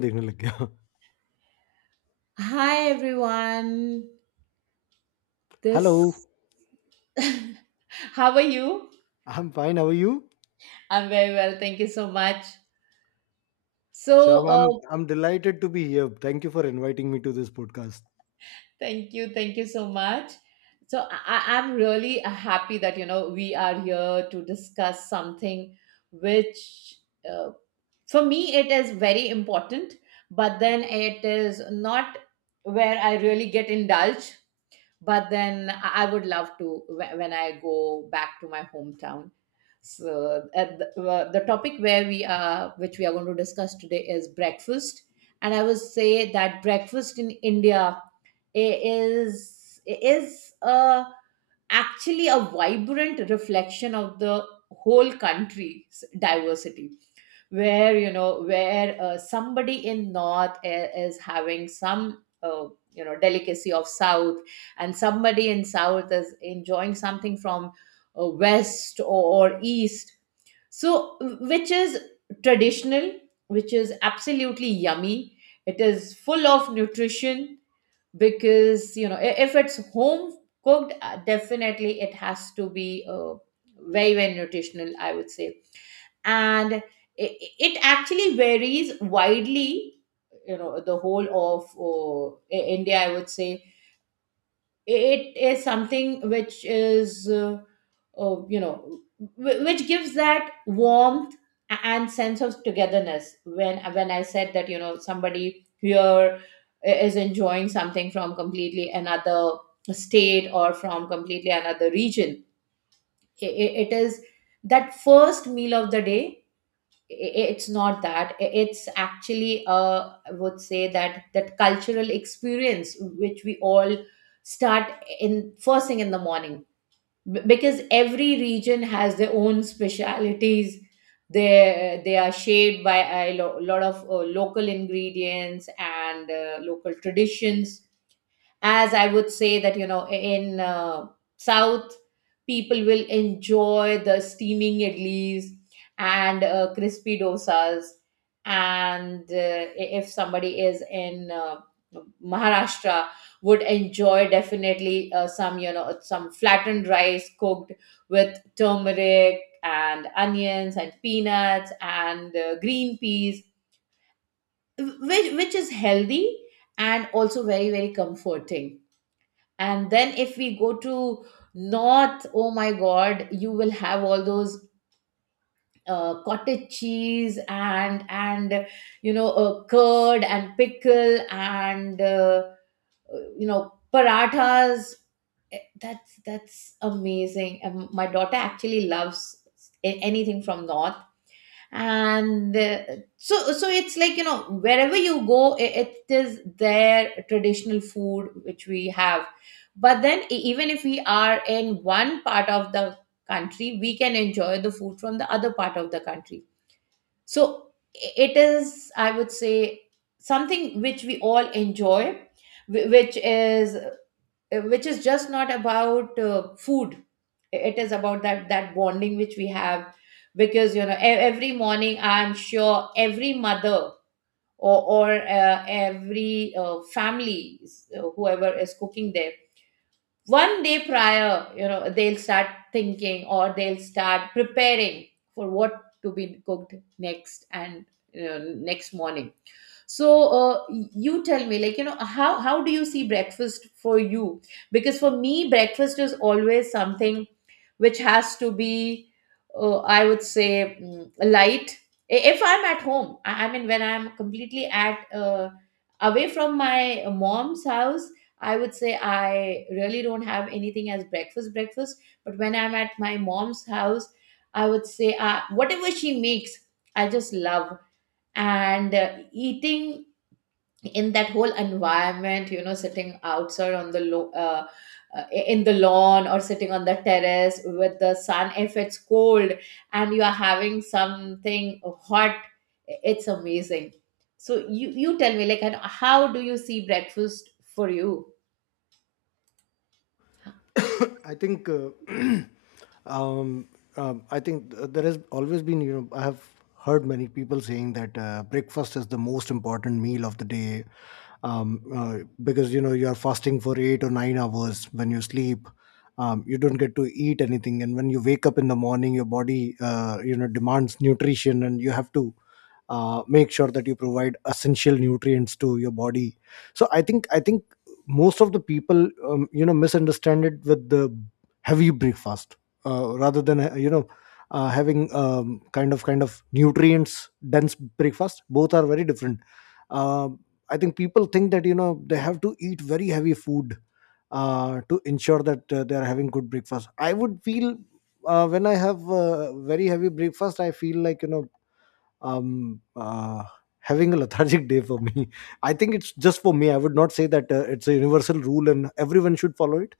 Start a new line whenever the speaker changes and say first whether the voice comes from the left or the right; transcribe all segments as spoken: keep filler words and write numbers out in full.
left: देखने लग गया.
right: Hi everyone.
left: Hello.
right: This— How are you?
left: I am fine, how are you?
right: I'm very well. Thank you so much.
left: So
right: So,
left: I am
right: uh,
left: I am delighted to be here, thank you for inviting me to this podcast.
right: thank you. Thank you so much. So, I I- I'm really uh, happy that you know we are here to discuss something which, uh, for me it is very important, but then it is not where I really get indulged, but then i I would love to— wh- when i go back to my hometown. So uh, the, uh, the topic where we are, which we are going to discuss today, is breakfast. And I would say that breakfast in india i- is is a actually a vibrant reflection of the whole country's diversity, where you know where uh, somebody in north i- is having some, uh, you know delicacy of south, and somebody in south is enjoying something from uh, west or, or east. So, which is traditional, which is absolutely yummy. It is full of nutrition, because you know, i- if it's home cooked, uh, definitely it has to be uh, very very nutritional, I would say. And it, it actually varies widely, you know, the whole of uh, I- india, I would say. It is something which is uh, uh, you know wh- which gives that warmth a- and sense of togetherness. When when i said that, you know, somebody here i- is enjoying something from completely another state, or from completely another region. I- i- it is that first meal of the day. It's not that, it's actually, uh, I would say, that that cultural experience which we all start in— first thing in the morning. B- because every region has their own specialities. They they are shaped by a lo- lot of uh, local ingredients and uh, local traditions. As I would say that, you know, in uh, south, people will enjoy the steaming idlis and uh, crispy dosas. And uh, if somebody is in uh, maharashtra, would enjoy, definitely, uh, some, you know, some flattened rice cooked with turmeric and onions and peanuts and uh, green peas, which, which is healthy and also very very comforting. And then if we go to north, oh my god, you will have all those uh, cottage cheese and and you know, uh, curd and pickle and uh, you know, parathas. Eh, that's that's amazing. Um, my daughter actually loves a- anything from north. And uh, so so it's like, you know, wherever you go, it, it is their traditional food which we have. But then e- even if we are in one part of the country, we can enjoy the food from the other part of the country. So i- it is, I would say, something which we all enjoy, wh- which is uh, which is just not about uh, food. It is about that that bonding which we have. Because you know, e- every morning, I'm sure every mother or, or uh, every uh, family, uh, whoever is cooking there, one day prior, you know, they'll start thinking, or they'll start preparing for what to be cooked next and, you know, next morning. So uh, you tell me, like, you know, how how do you see breakfast for you, because for me breakfast is always something which has to be, uh, I would say, mm, light. I- if I'm at home, i I mean, when I'm completely at— uh, away from my mom's house, I would say I really don't have anything as breakfast breakfast. But when I'm at my mom's house, I would say, uh, whatever she makes, I just love. And uh, eating in that whole environment, you know, sitting outside on the lo- uh, uh, in the lawn, or sitting on the terrace with the sun, if it's cold, and you are having something hot, it's amazing. So you you tell me, like, and how do you see breakfast for you?
left: I think um, um, I think th- there has always been, you know, I have heard many people saying that uh, breakfast is the most important meal of the day. um, uh, because, you know, you're fasting for eight or nine hours when you sleep. Um, you don't get to eat anything. And when you wake up in the morning, your body, uh, you know, demands nutrition, and you have to uh, make sure that you provide essential nutrients to your body. So i think i think most of the people um, you know misunderstand it with the heavy breakfast, uh, rather than uh, you know uh, having um, kind of kind of nutrients dense breakfast. Both are very different. Um I think people think that you know they have to eat very heavy food uh, to ensure that uh, they are having good breakfast. I would feel uh, when I have uh, very heavy breakfast, I feel like you know um uh, having a lethargic day for me. I think it's just for me. I would not say that uh, it's a universal rule and everyone should follow it.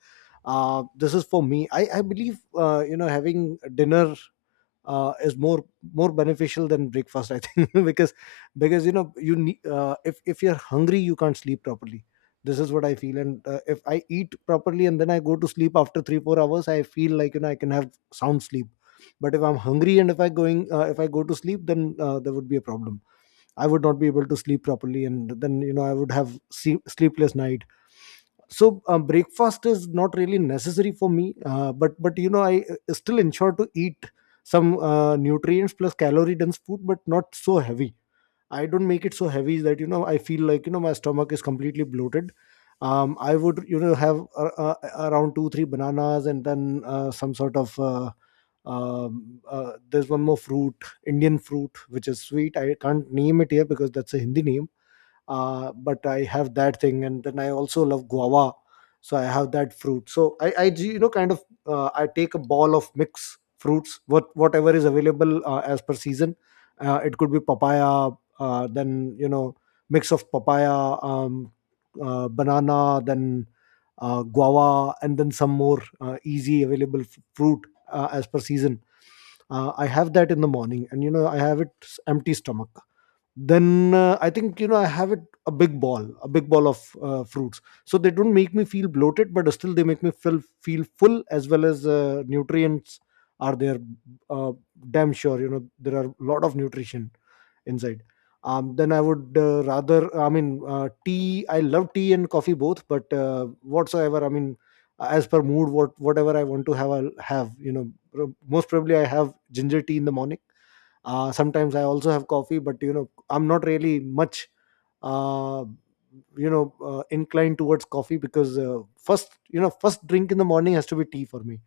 left: uh This is for me. I i believe uh, you know having dinner uh, is more more beneficial than breakfast, I think. because because you know you need, uh, if if you're hungry, you can't sleep properly. This is what I feel. And uh, if I eat properly and then I go to sleep after three four hours, I feel like you know I can have sound sleep. But if I'm hungry and if i going uh, if I go to sleep, then uh, there would be a problem. I would not be able to sleep properly, and then you know I would have see- sleepless night. So um, breakfast is not really necessary for me, uh, but but you know I uh, still ensure to eat some uh, nutrients plus calorie dense food, but not so heavy. I don't make it so heavy that you know I feel like you know my stomach is completely bloated. um, I would you know have uh, uh, around two three bananas, and then uh, some sort of uh, um, uh, there's one more fruit, Indian fruit which is sweet. I can't name it here because that's a Hindi name. Uh, but I have that thing, and then I also love guava, so I have that fruit. So I, I, you know, kind of, uh, I take a ball of mix fruits, what whatever is available uh, as per season. Uh, it could be papaya, uh, then you know, mix of papaya, um, uh, banana, then uh, guava, and then some more uh, easy available f- fruit uh, as per season. Uh, I have that in the morning, and you know, I have it s- empty stomach. Then uh, I think you know I have it, a big ball a big ball of uh, fruits, so they don't make me feel bloated, but still they make me feel feel full, as well as uh, nutrients are there. uh, Damn sure you know there are a lot of nutrition inside. Um, then I would, uh, rather, I mean, uh, tea, I love tea and coffee both, but uh, whatsoever, I mean, as per mood, what whatever I want to have, I'll have. You know most probably I have ginger tea in the morning. Uh, sometimes I also have coffee, but you know I'm not really much uh, you know uh, inclined towards coffee, because uh, first, you know first drink in the morning has to be tea for me.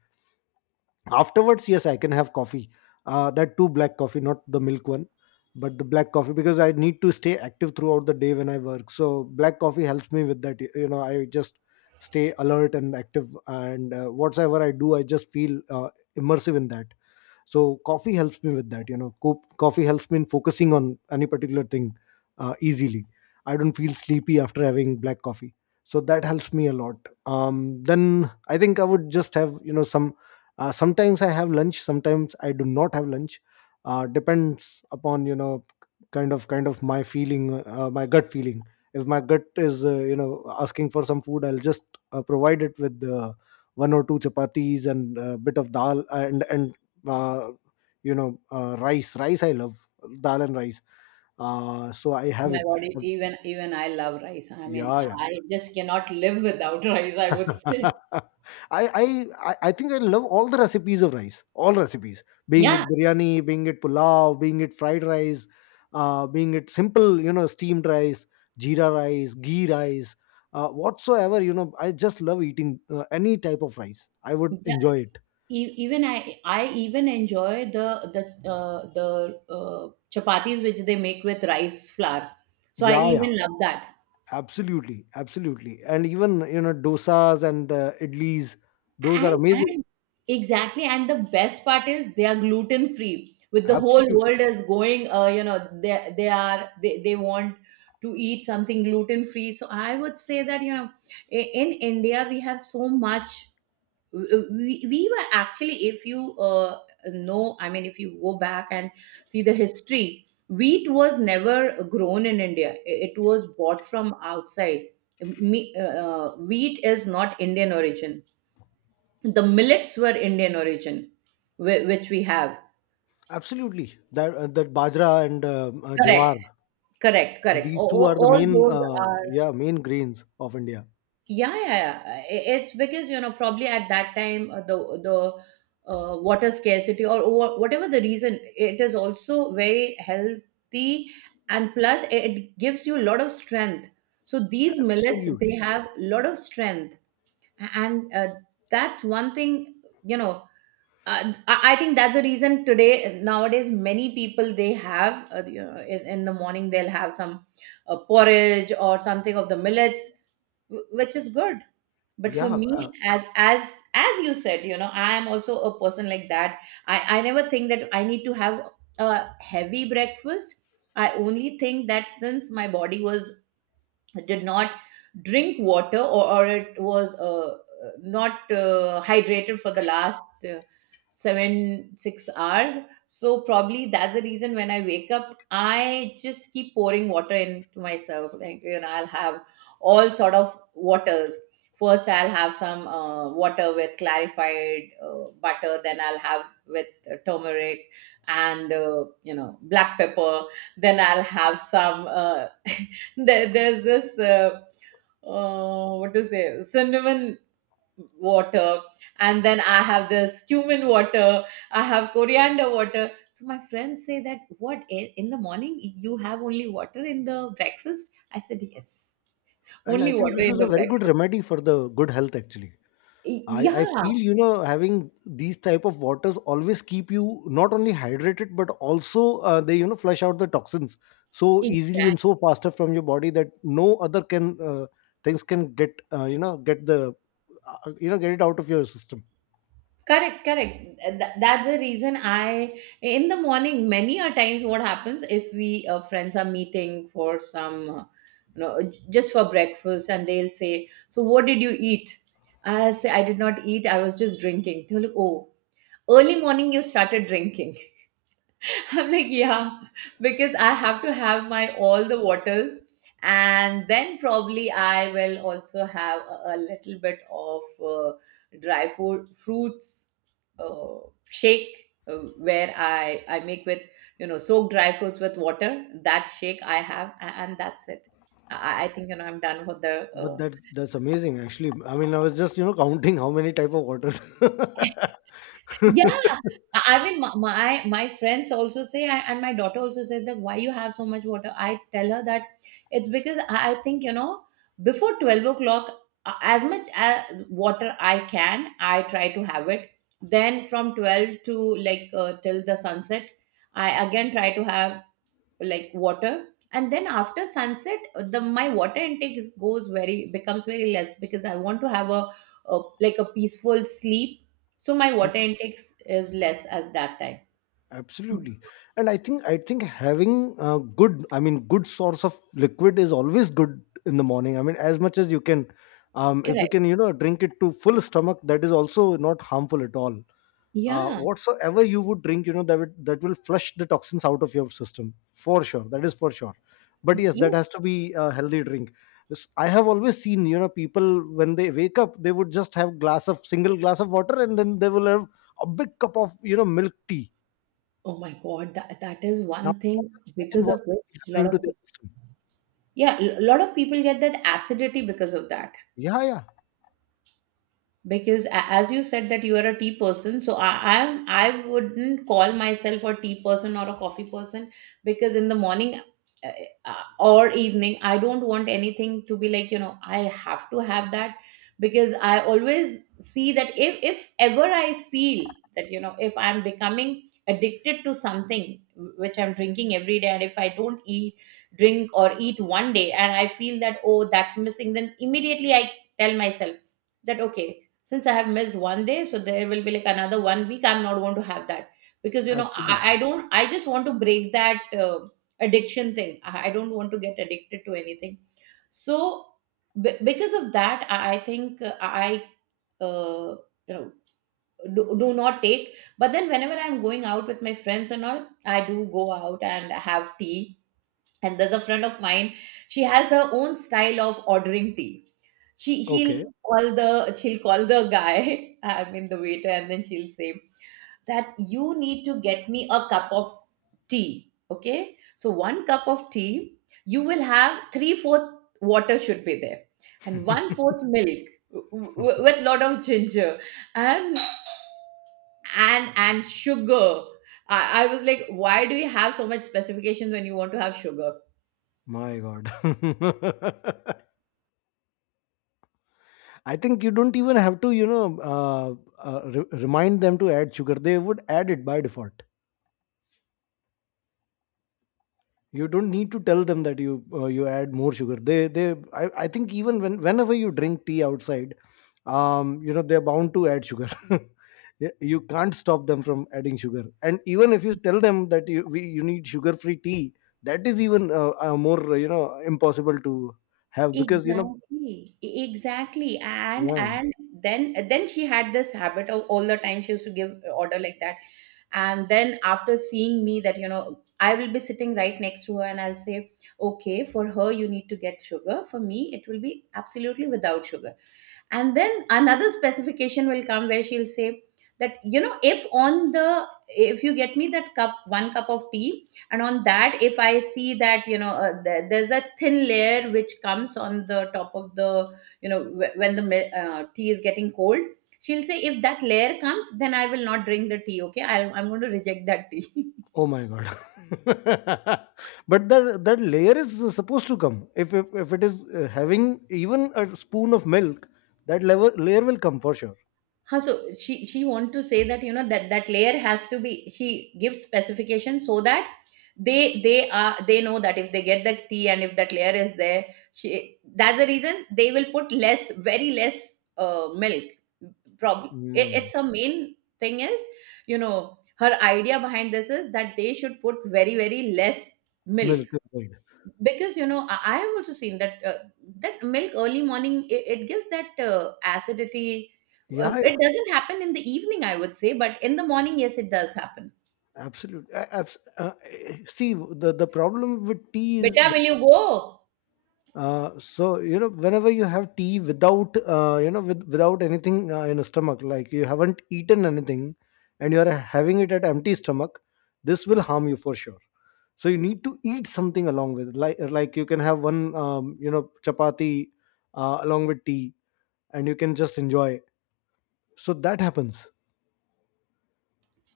left: Afterwards, yes, I can have coffee, uh, that too black coffee, not the milk one, but the black coffee, because I need to stay active throughout the day when I work, so black coffee helps me with that. you know I just stay alert and active, and uh, whatever I do, I just feel uh, immersive in that. So coffee helps me with that. You know co- coffee helps me in focusing on any particular thing uh, easily. I don't feel sleepy after having black coffee, so that helps me a lot. Um, then I think I would just have you know some, uh, sometimes I have lunch, sometimes I do not have lunch, uh, depends upon you know kind of kind of my feeling, uh, my gut feeling. If my gut is uh, you know asking for some food, I'll just uh, provide it with uh, one or two chapatis and a bit of dal, and and uh, you know uh, rice rice, I love dal and rice, uh, so I
right: Oh
left: have
right: my
left: it.
right: God, e- even even I love rice.
left: Uh,
right: I mean,
left: yeah, yeah.
right: I just cannot live without rice, I would say.
left: I, I i I think I love all the recipes of rice, all recipes, being it
right: Yeah.
left: biryani, being it pulao, being it fried rice, uh, being it simple, you know steamed rice, jeera rice, ghee rice, uh, whatsoever. you know I just love eating uh, any type of rice. I would enjoy it.
right: E- even I, I even enjoy the the uh, the uh, chapatis which they make with rice flour. So I
left: Yeah, yeah.
right: even love that.
left: Absolutely, absolutely. And even, you know, dosas and uh, idlis, those are
right: And
left: amazing.
right: and exactly. And the best part is they are gluten free. With the whole
left: Absolutely,
right: world is going, uh, you know, they they are, they, they want to eat something gluten free. So I would say that, you know, i- in India we have so much. We, we were actually, if you uh, know, I mean, if you go back and see the history, wheat was never grown in india, it was bought from outside. Me, uh, uh, wheat is not indian origin. The millets were indian origin, whi- which we have.
left: absolutely. That uh, that bajra and uh, uh, jawar,
right: Correct, correct, correct,
left: these two
right: all,
left: are the
right: all
left: main,
right: those
left: uh,
right: are.
left: yeah, main grains of India.
right: Yeah, yeah, yeah. I- It's because, you know, probably at that time, uh, the the uh, water scarcity, or wha- whatever the reason, it is also very healthy, and plus it it gives you a lot of strength. So these millets, they
left: Absolutely.
right: have a lot of strength, and uh, that's one thing, you know. Uh, I I think that's the reason today, nowadays, many people, they have, uh, you know, in, in the morning they'll have some uh, porridge or something of the millets, wh- which is good. But for
left: Yeah,
right: me,
left: uh,
right: as as as you said, you know, I am also a person like that. I i never think that I need to have a heavy breakfast. I only think that, since my body was— did not drink water or, or it was, uh, not uh, hydrated for the last uh, seven six hours. So probably that's the reason when I wake up, I just keep pouring water into myself. Like, you know, I'll have all sort of waters. First I'll have some uh, water with clarified uh, butter, then I'll have with uh, turmeric and uh, you know, black pepper. Then I'll have some, uh, there, there's this, uh, uh, what to say cinnamon water. And then I have this cumin water. I have coriander water. So my friends say that, what, i- in the morning you have only water in the breakfast? I said, yes,
left: and I
right: only
left: think
right: water
left: this
right: in
left: is a
right: the
left: very good
right: breakfast.
left: remedy for the good health actually.
right: Y-
left: I, I
right: yeah,
left: feel you know having these type of waters always keep you not only hydrated but also uh, they you know flush out the toxins so easily and
right: exactly.
left: so faster from your body, that no other can, uh, things can get, uh, you know get the, uh, you know get it out of your system.
right: Correct, correct. Th- That's the reason I, in the morning, many a times, what happens, if we— uh, friends are meeting for some, uh, you know, j- just for breakfast, and they'll say, so what did you eat? I'll say, I did not eat, I was just drinking. They'll look, oh, early morning you started drinking. I'm like, yeah, because I have to have my all the waters, and then probably I will also have a, a little bit of uh, dry food, fruits, uh, shake, uh, where I I make with, you know, soak dry fruits with water. That shake I have, a- and that's it. I, I think, you know, I'm done for the
left: But
right: uh,
left: that that's amazing actually. I mean, I was just you know counting how many type of waters.
right: Yeah, I I mean, my my my friends also say, I- and my daughter also says that, why you have so much water. I tell her that, it's because I I think, you know, before twelve o'clock, a- as much as water I can, I try to have it. Then from twelve to— like, uh, till the sunset, I again try to have, like, water. And then after sunset, uh, the my water intake is— goes very— becomes very less, because I want to have a, a like, a peaceful sleep. So my water intake is less at that time.
left: Absolutely. And i think i think having a good, I mean good source of liquid is always good in the morning. I mean, as much as you can. Um if you
right: Correct.
left: can you know drink it to full stomach, that is also not harmful at all. Uh,
right: Yeah.
left: whatsoever you would drink, you know that would, that will flush the toxins out of your system for sure. That is for sure. But yes, that
right: Yeah.
left: has to be a healthy drink. Yes, I have always seen you know people, when they wake up, they would just have glass of single glass of water, and then they will have a big cup of you know milk tea.
right: Oh my god, that, that is
left: Now
right: one thing,
left: imagine
right: because
left: what
right: of which
left: would be
right: a lot
left: happening
right: of
left: to the
right: people—
left: system.
right: Yeah, a lot of people get that acidity because of that.
left: Yeah, yeah,
right: Because, a- as you said that you are a tea person, so i i'm, I wouldn't call myself a tea person or a coffee person. Because in the morning uh, uh, or evening, I don't want anything to be, like, you know, I have to have that. Because I always see that, if— if ever I feel that, you know, if I'm becoming addicted to something which I'm drinking every day, and if I don't eat— drink or eat one day, and I feel that, oh, that's missing, then immediately I tell myself that, okay, since I have missed one day, so there will be like another one week, I'm not going to have that. Because, you know, I,
left: absolutely.
right: I don't. I just want to break that, uh, addiction thing. I, I don't want to get addicted to anything. So b- because of that, I, I think, uh, I uh, you know, do, do not take. But then whenever I'm going out with my friends and all, I do go out and have tea. And there's a friend of mine, she has her own style of ordering tea. she
left: Okay.
right: she'll call the she'll call the guy, I mean the waiter, and then she'll say that you need to get me a cup of tea. Okay, so one cup of tea, you will have three fourth water should be there, and one fourth milk w- w- with lot of ginger and and and sugar. I, I was like, why do you have so much specifications when you want to have sugar?
left: My God. I think you don't even have to, you know, uh, uh, re- remind them to add sugar. They would add it by default. You don't need to tell them that you uh, you add more sugar, they they I, I think even when whenever you drink tea outside, um you know they're bound to add sugar. Y- you can't stop them from adding sugar, and even if you tell them that you we, you need sugar free tea, that is even uh, uh, more uh, you know impossible to have because you know
right: Exactly, E- exactly and
left: yeah.
right: and then then she had this habit of all the time she used to give order like that. And then after seeing me, that you know, I will be sitting right next to her and I'll say, okay, for her you need to get sugar, for me it will be absolutely without sugar. And then another specification will come where she'll say that, you know, if on the if you get me that cup, one cup of tea, and on that if I see that, you know, uh, there- there's a thin layer which comes on the top of the, you know, wh- when the mil- uh, tea is getting cold, she'll say if that layer comes, then I will not drink the tea. Okay, I'll, I'm going to reject that tea.
left: Oh my God. But that that layer is supposed to come, if if, if it is uh, having even a spoon of milk. That level layer will come for sure.
right: Huh, so she she want to say that, you know, that that layer has to be, she gives specification so that they they are they know that if they get the tea and if that layer is there, she, that's the reason they will put less, very less uh, milk. Probably it,
left: Mm,
right: it's a main thing is, you know, her idea behind this is that they should put very very less milk.
left: Milk is good.
right: Because you know, i I have also seen that uh, that milk early morning, it, it gives that uh, acidity.
left: Yeah,
right: Uh,
left: yeah,
right: it doesn't happen in the evening, I would say, but in the morning, yes, it does happen.
left: absolutely. Abs- uh, eh, see, the the problem with tea is,
right: Beta, will you go?
left: uh, so you know, whenever you have tea without, uh, you know, with without anything uh, in a stomach, like you haven't eaten anything, and you are having it at empty stomach, this will harm you for sure. So you need to eat something along with, like like you can have one, um, you know, chapati, uh, along with tea, and you can just enjoy. So that happens.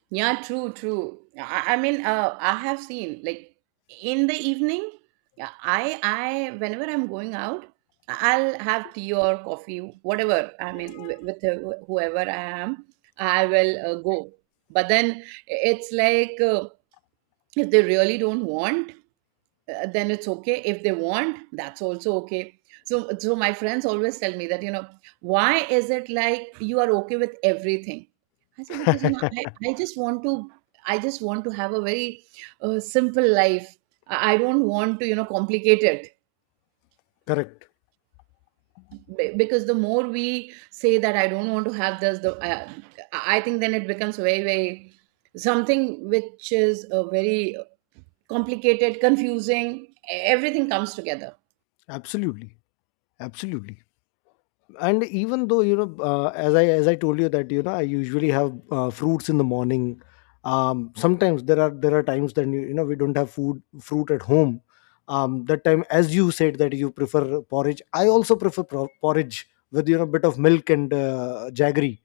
right: Yeah, true, true. I, I mean, uh, I have seen like in the evening. Yeah, i i whenever I'm going out, I'll have tea or coffee, whatever, I mean, with, with whoever I am, I will uh, go. But then it's like, uh, if they really don't want, uh, then it's okay, if they want, that's also okay. So so my friends always tell me that, you know, why is it like you are okay with everything? I said, because you know, i, I just want to, I just want to have a very uh, simple life. I I don't want to, you know, complicate it.
left: Correct.
right: Be- because the more we say that I don't want to have this, the uh, i I think then it becomes very very something which is a very complicated, confusing, e- everything comes together.
left: Absolutely. Absolutely. And even though you know, uh, as I as I told you that you know, I usually have uh, fruits in the morning. Um, sometimes there are there are times that you, you know we don't have food fruit at home. Um, that time, as you said that you prefer porridge, I also prefer pro- porridge with you know bit of milk and uh, jaggery.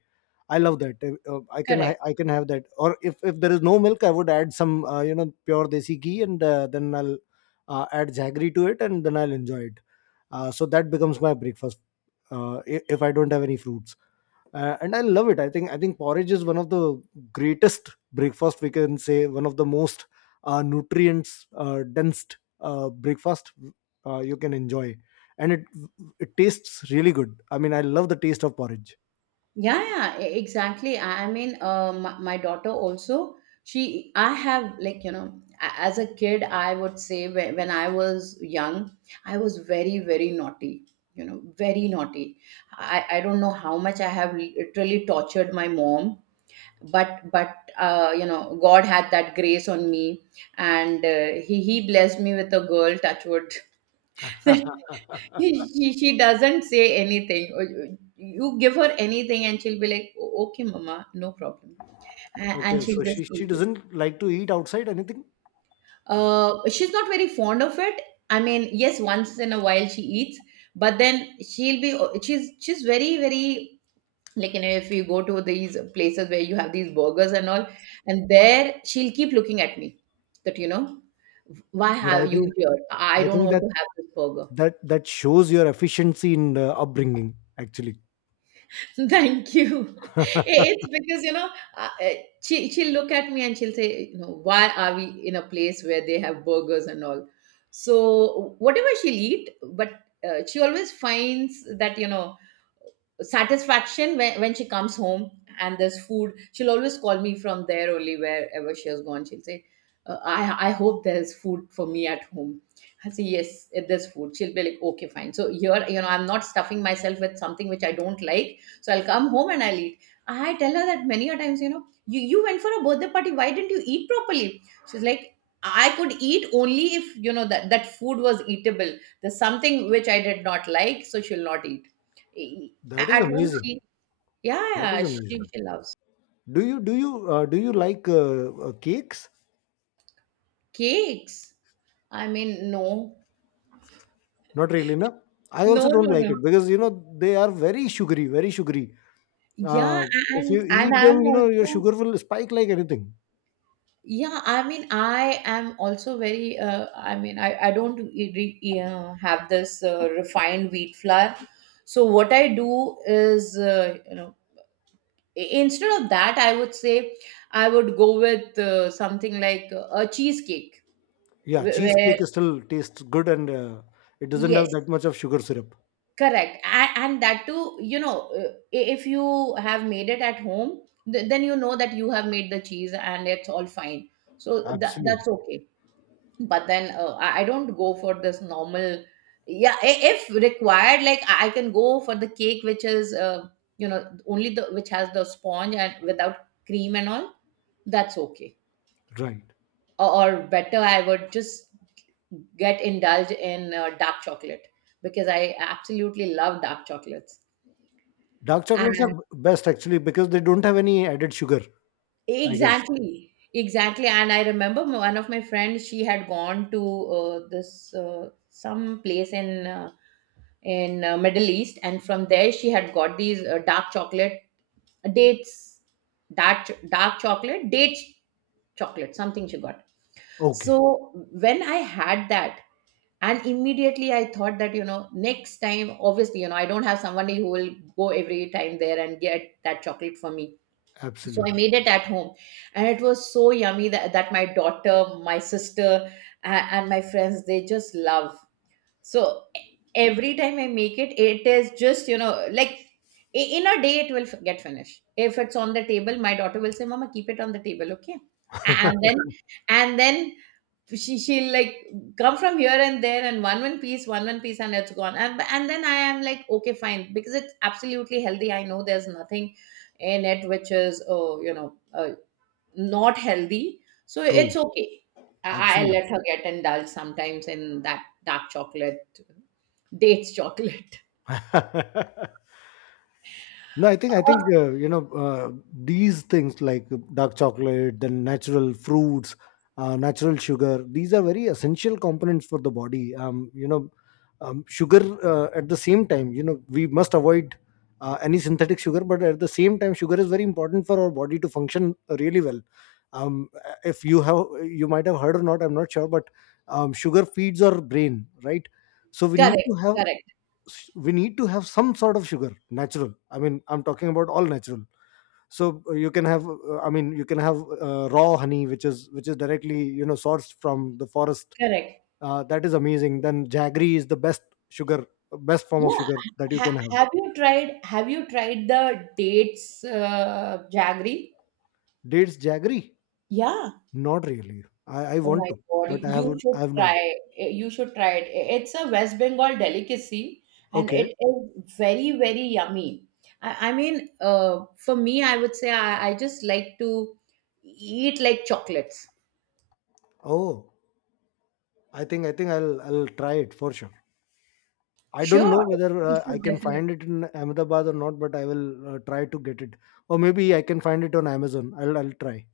left: I love that. Uh, uh, I can ha-
right: Correct.
left: I can have that. Or if if there is no milk, I would add some uh, you know pure desi ghee and uh, then I'll uh, add jaggery to it, and then I'll enjoy it. Uh, so that becomes my breakfast uh, i- if i don't have any fruits. Uh, and I love it. I think i think porridge is one of the greatest breakfast, we can say one of the most uh, nutrients uh, dense uh, breakfast uh, you can enjoy, and it it tastes really good. I mean, I love the taste of porridge.
right: Yeah, yeah, e- exactly. I I mean, uh, my, my daughter also, she, I have like, you know, a- as a kid, I would say when, when I was young, I was very, very naughty, you know, very naughty. I, I don't know how much I have literally tortured my mom. But but uh, you know, God had that grace on me, and uh, he he blessed me with a girl. Touchwood. She, she she doesn't say anything. Uh, uh, You give her anything, and she'll be like, "O- "Okay, mama, no problem," A-
left: Okay,
right: and she'll
left: so she
right: just
left: she
right: eat it.
left: doesn't like to eat outside anything.
right: Uh, she's not very fond of it. I mean, yes, once in a while she eats, but then she'll be. Oh, She's she's very very, like you know, if you go to these places where you have these burgers and all, and there she'll keep looking at me that, you know, why
left: But i
right: have you
left: think
right: here? I
left: i
right: don't
left: think
right: want
left: that
right: to have this burger.
left: that that shows your efficiency in uh, upbringing, actually.
right: Thank you. It's because you know, uh, uh, she she'll look at me and she'll say, you know, why are we in a place where they have burgers and all? So whatever she'll eat, but uh, she always finds that, you know, satisfaction when, when she comes home, and there's food. She'll always call me from there only, wherever she has gone, she'll say, uh, i i hope there's food for me at home. I say yes, eh, there's food. She'll be like, okay fine, so here, you know, I'm not stuffing myself with something which I don't like, so I'll come home and I'll eat. I tell her that many a times, you know, you you went for a birthday party, why didn't you eat properly? She's like, I could eat only if you know that that food was eatable. There's something which I did not like, so she'll not eat. a-
left: That is
right: At home, she,
left: amazing.
right: yeah,
left: That
right: yeah,
left: is
right: she,
left: amazing.
right: she loves
left: Do you do you uh, do you like uh, uh, cakes?
right: cakes. I mean, no,
left: Not really, no. I also
right: no,
left: don't
right: no,
left: like
right: no.
left: it because, you know, they are very sugary, very sugary. Uh,
right: Yeah,
left: if you
right: and and
left: eat them,
right: I'm
left: you know, your
right: also,
left: sugar will spike like anything.
right: yeah, I mean, I am also very, uh, I mean, I, I don't e- re- uh, have this uh, refined wheat flour. So what I do is, uh, you know, i- instead of that, I would say I would go with uh, something like a cheesecake,
left: Yeah,
right: wh- where,
left: cheesecake is still tastes good, and uh, it doesn't
right: yes,
left: have that much of sugar syrup.
right: correct. A- And that too, you know, uh, i- if you have made it at home, th- then you know that you have made the cheese and it's all fine. So that
left: Absolutely
right: that's okay. But then uh, I I don't go for this normal. Yeah, i- if required, like I I can go for the cake, which is uh, you know, only the which has the sponge and without cream and all. That's okay.
left: right.
right: Or, or better, I would just get indulged in uh, dark chocolate, because I absolutely love dark chocolates.
left: Dark chocolates are best actually, because they don't have any added sugar. I guess.
right: Exactly, exactly. And I remember m- one of my friends, she had gone to uh, this uh, some place in uh, in uh, Middle East, and from there she had got these uh, dark chocolate dates, dark ch- dark chocolate dates chocolate, something she got.
left: Okay,
right: So when I had that, and immediately I thought that, you know, next time, obviously, you know, I don't have somebody who will go every time there and get that chocolate for me. So I
left: absolutely.
right: made it at home, and it was so yummy that, that my daughter, my sister, and, and my friends, they just love. So e- every time I make it, it is just, you know, like i- in a day, it will f- get finished. If it's on the table, my daughter will say, mama, keep it on the table, okay? And then, and then she she'll like come from here and there and one one piece, one one piece, and it's gone. And, and then I am like okay fine, because it's absolutely healthy. I know there's nothing in it which is, oh, you know, uh, not healthy, so it's
left: True.
right: okay. I, I
left: Absolutely.
right: let her get indulged sometimes in that dark chocolate dates chocolate.
left: No, I think I
right: Uh,
left: think uh, you know, uh, these things like dark chocolate, then natural fruits, uh, natural sugar. These are very essential components for the body. Um, you know, um, sugar uh, at the same time, you know, we must avoid uh, any synthetic sugar. But at the same time, sugar is very important for our body to function uh, really well. Um, if you have, you might have heard or not, I'm not sure, but um, sugar feeds our brain, right? So we need
right: correct,
left: to have
right: correct,
left: s- we need to have some sort of sugar natural. I mean, I'm talking about all natural. So uh, you can have uh, I mean, you can have uh, raw honey, which is which is directly, you know, sourced from the forest.
right: correct.
left: Uh, that is amazing. Then jaggery is the best sugar, uh, best form of
right: Yeah,
left: sugar that you can
right: ha-
left: have.
right: have you tried, have you tried the dates uh, jaggery?
left: Dates jaggery,
right: Yeah.
left: not really. i, I
right: Oh
left: want
right: my
left: to,
right: God,
left: but I
right: you
left: have,
right: should
left: I have not.
right: try. Eh, you should try it. It's a West Bengal delicacy and
left: Okay.
right: it is very, very yummy. I, I mean, uh, for me, I would say I, I just like to eat like chocolates.
left: Oh, i think i think i'll i'll try it for sure. I don't know
right: Sure,
left: whether
right: you
left: uh, I
right: should
left: can
right: definitely.
left: find it in Ahmedabad or not, but I will uh, try to get it. Or maybe I can find it on Amazon. I'll I'll try.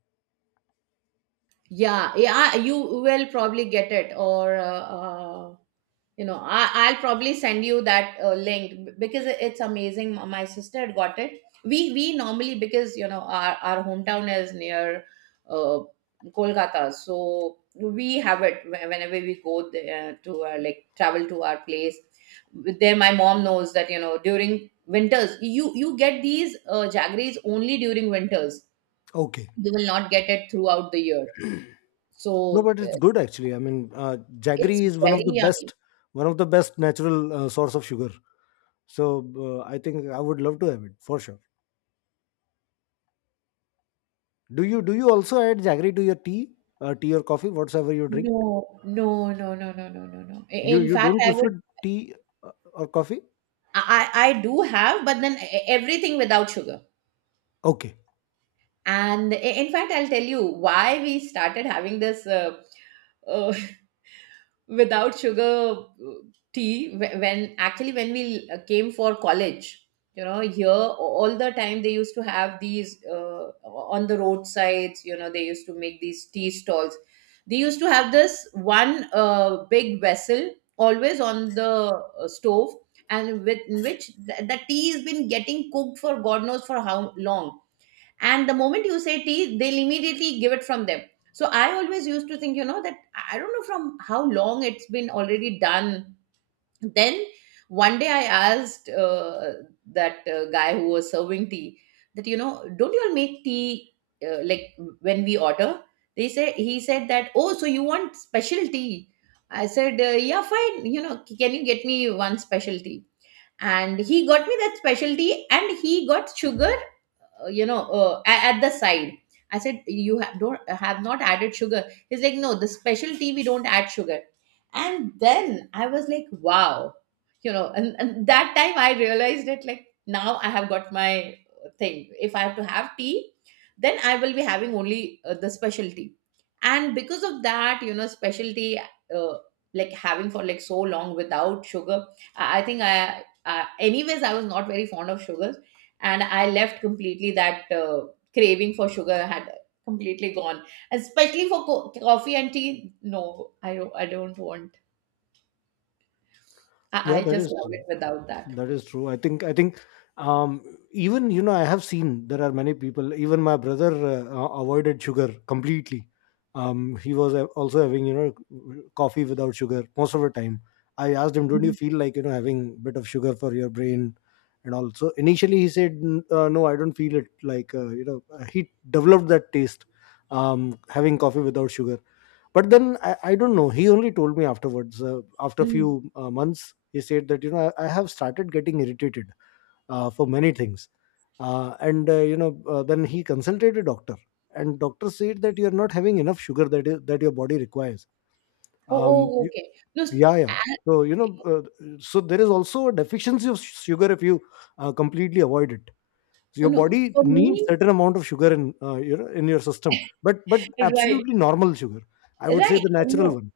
right: Yeah, yeah, you will probably get it, or uh, uh, you know, I, I'll probably send you that uh, link, b- because it- it's amazing. M- my sister had got it, we we normally, because you know, our, our hometown is near uh, Kolkata, so we have it whe- whenever we go there uh, to uh, like travel to our place. There my mom knows that, you know, during winters, you you get these uh, jaggeries only during winters.
left: Okay.
right: You will not get it throughout the year.
left: No,
right: So
left: but it's
right: uh,
left: good actually. I mean, uh,
right: it's
left: jaggery is one
right: very
left: of the
right: yummy.
left: best, one of the best natural uh, source of sugar. So uh, I think I would love to have it for sure. Do you do you also add jaggery to your tea, uh, tea or coffee, whatever you drink?
right: No, no, no, no, no, no, no, no. I-
left: You
right: In
left: you
right: fact,
left: don't
right: I would,
left: prefer tea uh, or coffee?
right: I, I I do have, but then e- everything without sugar.
left: Okay.
right: And i- in fact, I'll tell you why we started having this uh, uh, without sugar uh, tea wh- when actually when we uh, came for college you know here. All the time they used to have these uh, on the roadsides, you know, they used to make these tea stalls. They used to have this one uh, big vessel always on the uh, stove, and with in which the, the tea has been getting cooked for god knows for how long. And the moment you say tea, they'll immediately give it from them. So I always used to think, you know, that I don't know from how long it's been already done. Then one day I asked uh, that uh, guy who was serving tea that, you know, don't you all make tea, uh, like, when we order, they say? He said that, oh, so you want special tea? I said, uh, yeah, fine, you know, can you get me one special tea? And he got me that specialty, and he got sugar uh, you know, uh, a- at the side. I said, you ha- don't have not added sugar? He's like, no, the special tea, we don't add sugar. And then I was like, wow, you know. And, and that time I realized it like, now I have got my thing. If I have to have tea, then I will be having only uh, the specialty. And because of that, you know, specialty, uh, like having for like so long without sugar, i, I think, I, I anyways I was not very fond of sugar, and I left completely that uh, craving for sugar had completely gone. Especially for co- coffee and tea, no, I don't. I don't want. I,
left: Yeah,
right: I
left: that
right: just
left: is.
right: love it without that.
left: That is true. I think I think um even, you know, I have seen there are many people, even my brother uh, uh, avoided sugar completely. Um he was uh, also having, you know, coffee without sugar most of the time. I asked him, don't you
right: Mhm.
left: feel like, you know, having bit of sugar for your brain? And also initially he said, "N- uh, No, I don't feel it like uh, you know." He developed that taste, um having coffee without sugar. But then I, I don't know, he only told me afterwards, uh, after a
right: Mhm.
left: few uh, months, he said that, you know, i, I have started getting irritated uh, for many things, uh, and uh, you know, uh, then he consulted a doctor, and doctor said that you are not having enough sugar, that is, that your body requires.
right: Oh,
left: Um
right: oh,
left: you,
right: okay. No, s-
left: yeah, yeah,
right: and-
left: so you know, uh, so there is also a deficiency of sugar if you uh, completely avoid it. So
right: oh,
left: your
right: no.
left: body
right: For
left: needs
right: me,
left: certain amount of sugar in uh, your in your system. But but
right: right,
left: absolutely normal sugar, I would say,
right: right.
left: the natural
right: No,
left: one.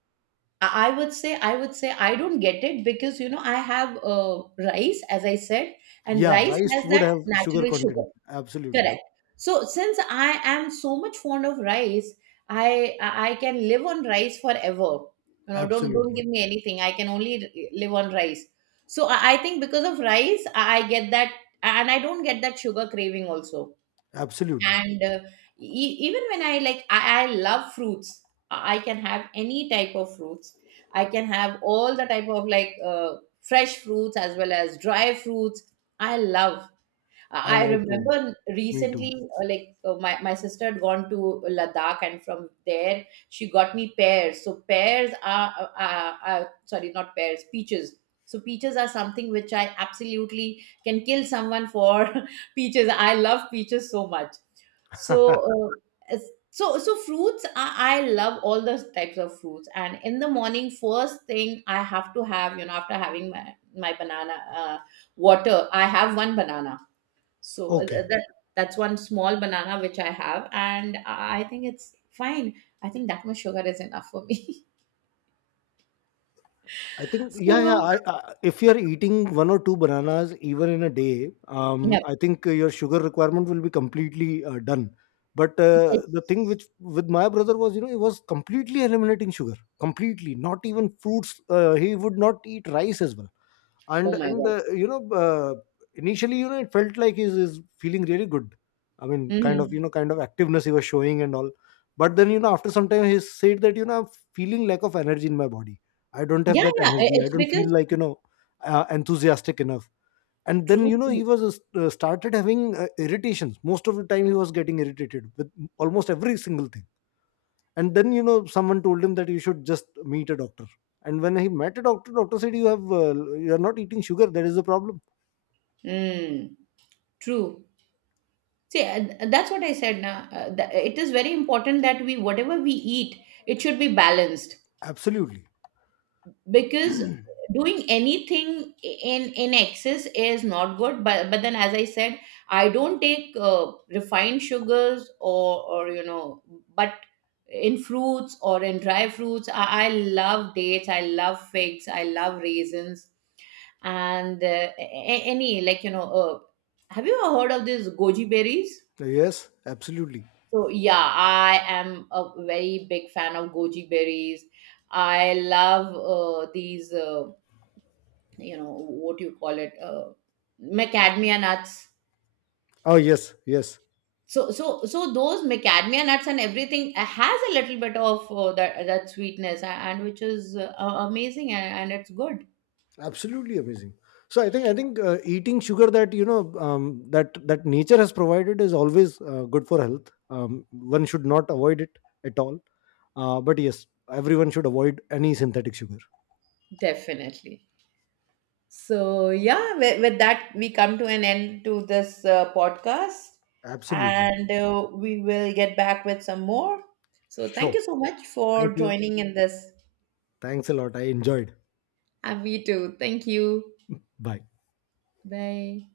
right: I I would say, I would say, I don't get it because, you know, I have uh, rice, as I said, and
left: Yeah,
right: rice
left: rice
right: has
left: would
right: that
left: have sugar
right: natural sugar.
left: content. Absolutely.
right: Correct. So since I am so much fond of rice, I I can live on rice forever. You know, don't don't
left: Absolutely.
right: give me anything. I can only live on rice. So I, I think because of rice, I, I get that, and I don't get that sugar craving also.
left: Absolutely.
right: And uh, e- even when I like, I, I love fruits. I I can have any type of fruits. I can have all the type of like uh, fresh fruits as well as dry fruits. I love. Uh,
left: I,
right: I
left: I too.
right: remember
left: Me too.
right: recently, uh, like uh, my, my sister had gone to Ladakh, and from there she got me pears. So pears are, uh, uh, uh, sorry, not pears, peaches. So peaches are something which I absolutely can kill someone for, peaches. I love peaches so much. So, uh, as- so, so fruits. I, I love all those types of fruits. And in the morning, first thing I have to have, you know, after having my my banana uh, water, I have one banana. So uh, uh,
left: Okay.
right: that, that's one small banana which I have, and I think it's fine. I think that much sugar is enough for me.
left: I think, yeah, yeah,
right: So
left: I, I if you are eating one or two bananas even in a day, um
right: yeah,
left: I think your sugar requirement will be completely uh, done. But uh, the thing
right: yes.
left: which with my brother was, you know, he was completely eliminating sugar, completely not even fruits. Uh, he would not eat rice as well. and
right: Oh my
left: and
right: god.
left: the, you know, uh, initially, you know, it felt like he's, he's feeling really good. I mean, kind of, you
right: Hmm.
left: know, kind of activeness he was showing and all. But then, you know, after some time he said that, you know, I'm feeling lack of energy in my body. I don't have
right: Yeah,
left: that
right: yeah. i-
left: energy. I
right: It's
left: don't feel
right: because,
left: like, you know, uh, enthusiastic enough. And then,
right: true,
left: you know, he
right: true.
left: was uh, started having uh, irritations. Most of the time he was getting irritated with almost every single thing. And then, you know, someone told him that you should just meet a doctor. And when he met a doctor, doctor said, you have uh, you are not eating sugar, that is the problem.
right: Mm, true. See, uh, that's what I said. Now, uh, th- it is very important that we, whatever we eat, it should be balanced.
left: Absolutely.
right: Because doing anything in in excess is not good, but but then, as I said, I don't take uh, refined sugars, or or you know, but in fruits or in dry fruits, I, I love dates, I love figs, I love raisins. And uh, a- a- any like, you know, uh, have you ever heard of these goji berries?
left: Yes, absolutely.
right: So yeah, I am a very big fan of goji berries. I love uh, these. Uh, you know what you call it, uh, macadamia nuts.
left: Oh, yes, yes,
right: So so so those macadamia nuts and everything uh, has a little bit of uh, that that sweetness, a- and which is uh, amazing. And, and it's good.
left: absolutely amazing. So i think i think uh, eating sugar that, you know, um, that that nature has provided is always uh, good for health. Um, one should not avoid it at all. Uh, but yes, everyone should avoid any synthetic sugar.
right: Definitely. So yeah, with, with that we come to an end to this uh, podcast.
left: Absolutely.
right: And uh, we will get back with some more. So thank
left: Sure.
right: you so much for
left: Thank you.
right: joining in this.
left: Thanks a lot, I enjoyed.
right: And me too, thank you.
left: Bye.
right: Bye.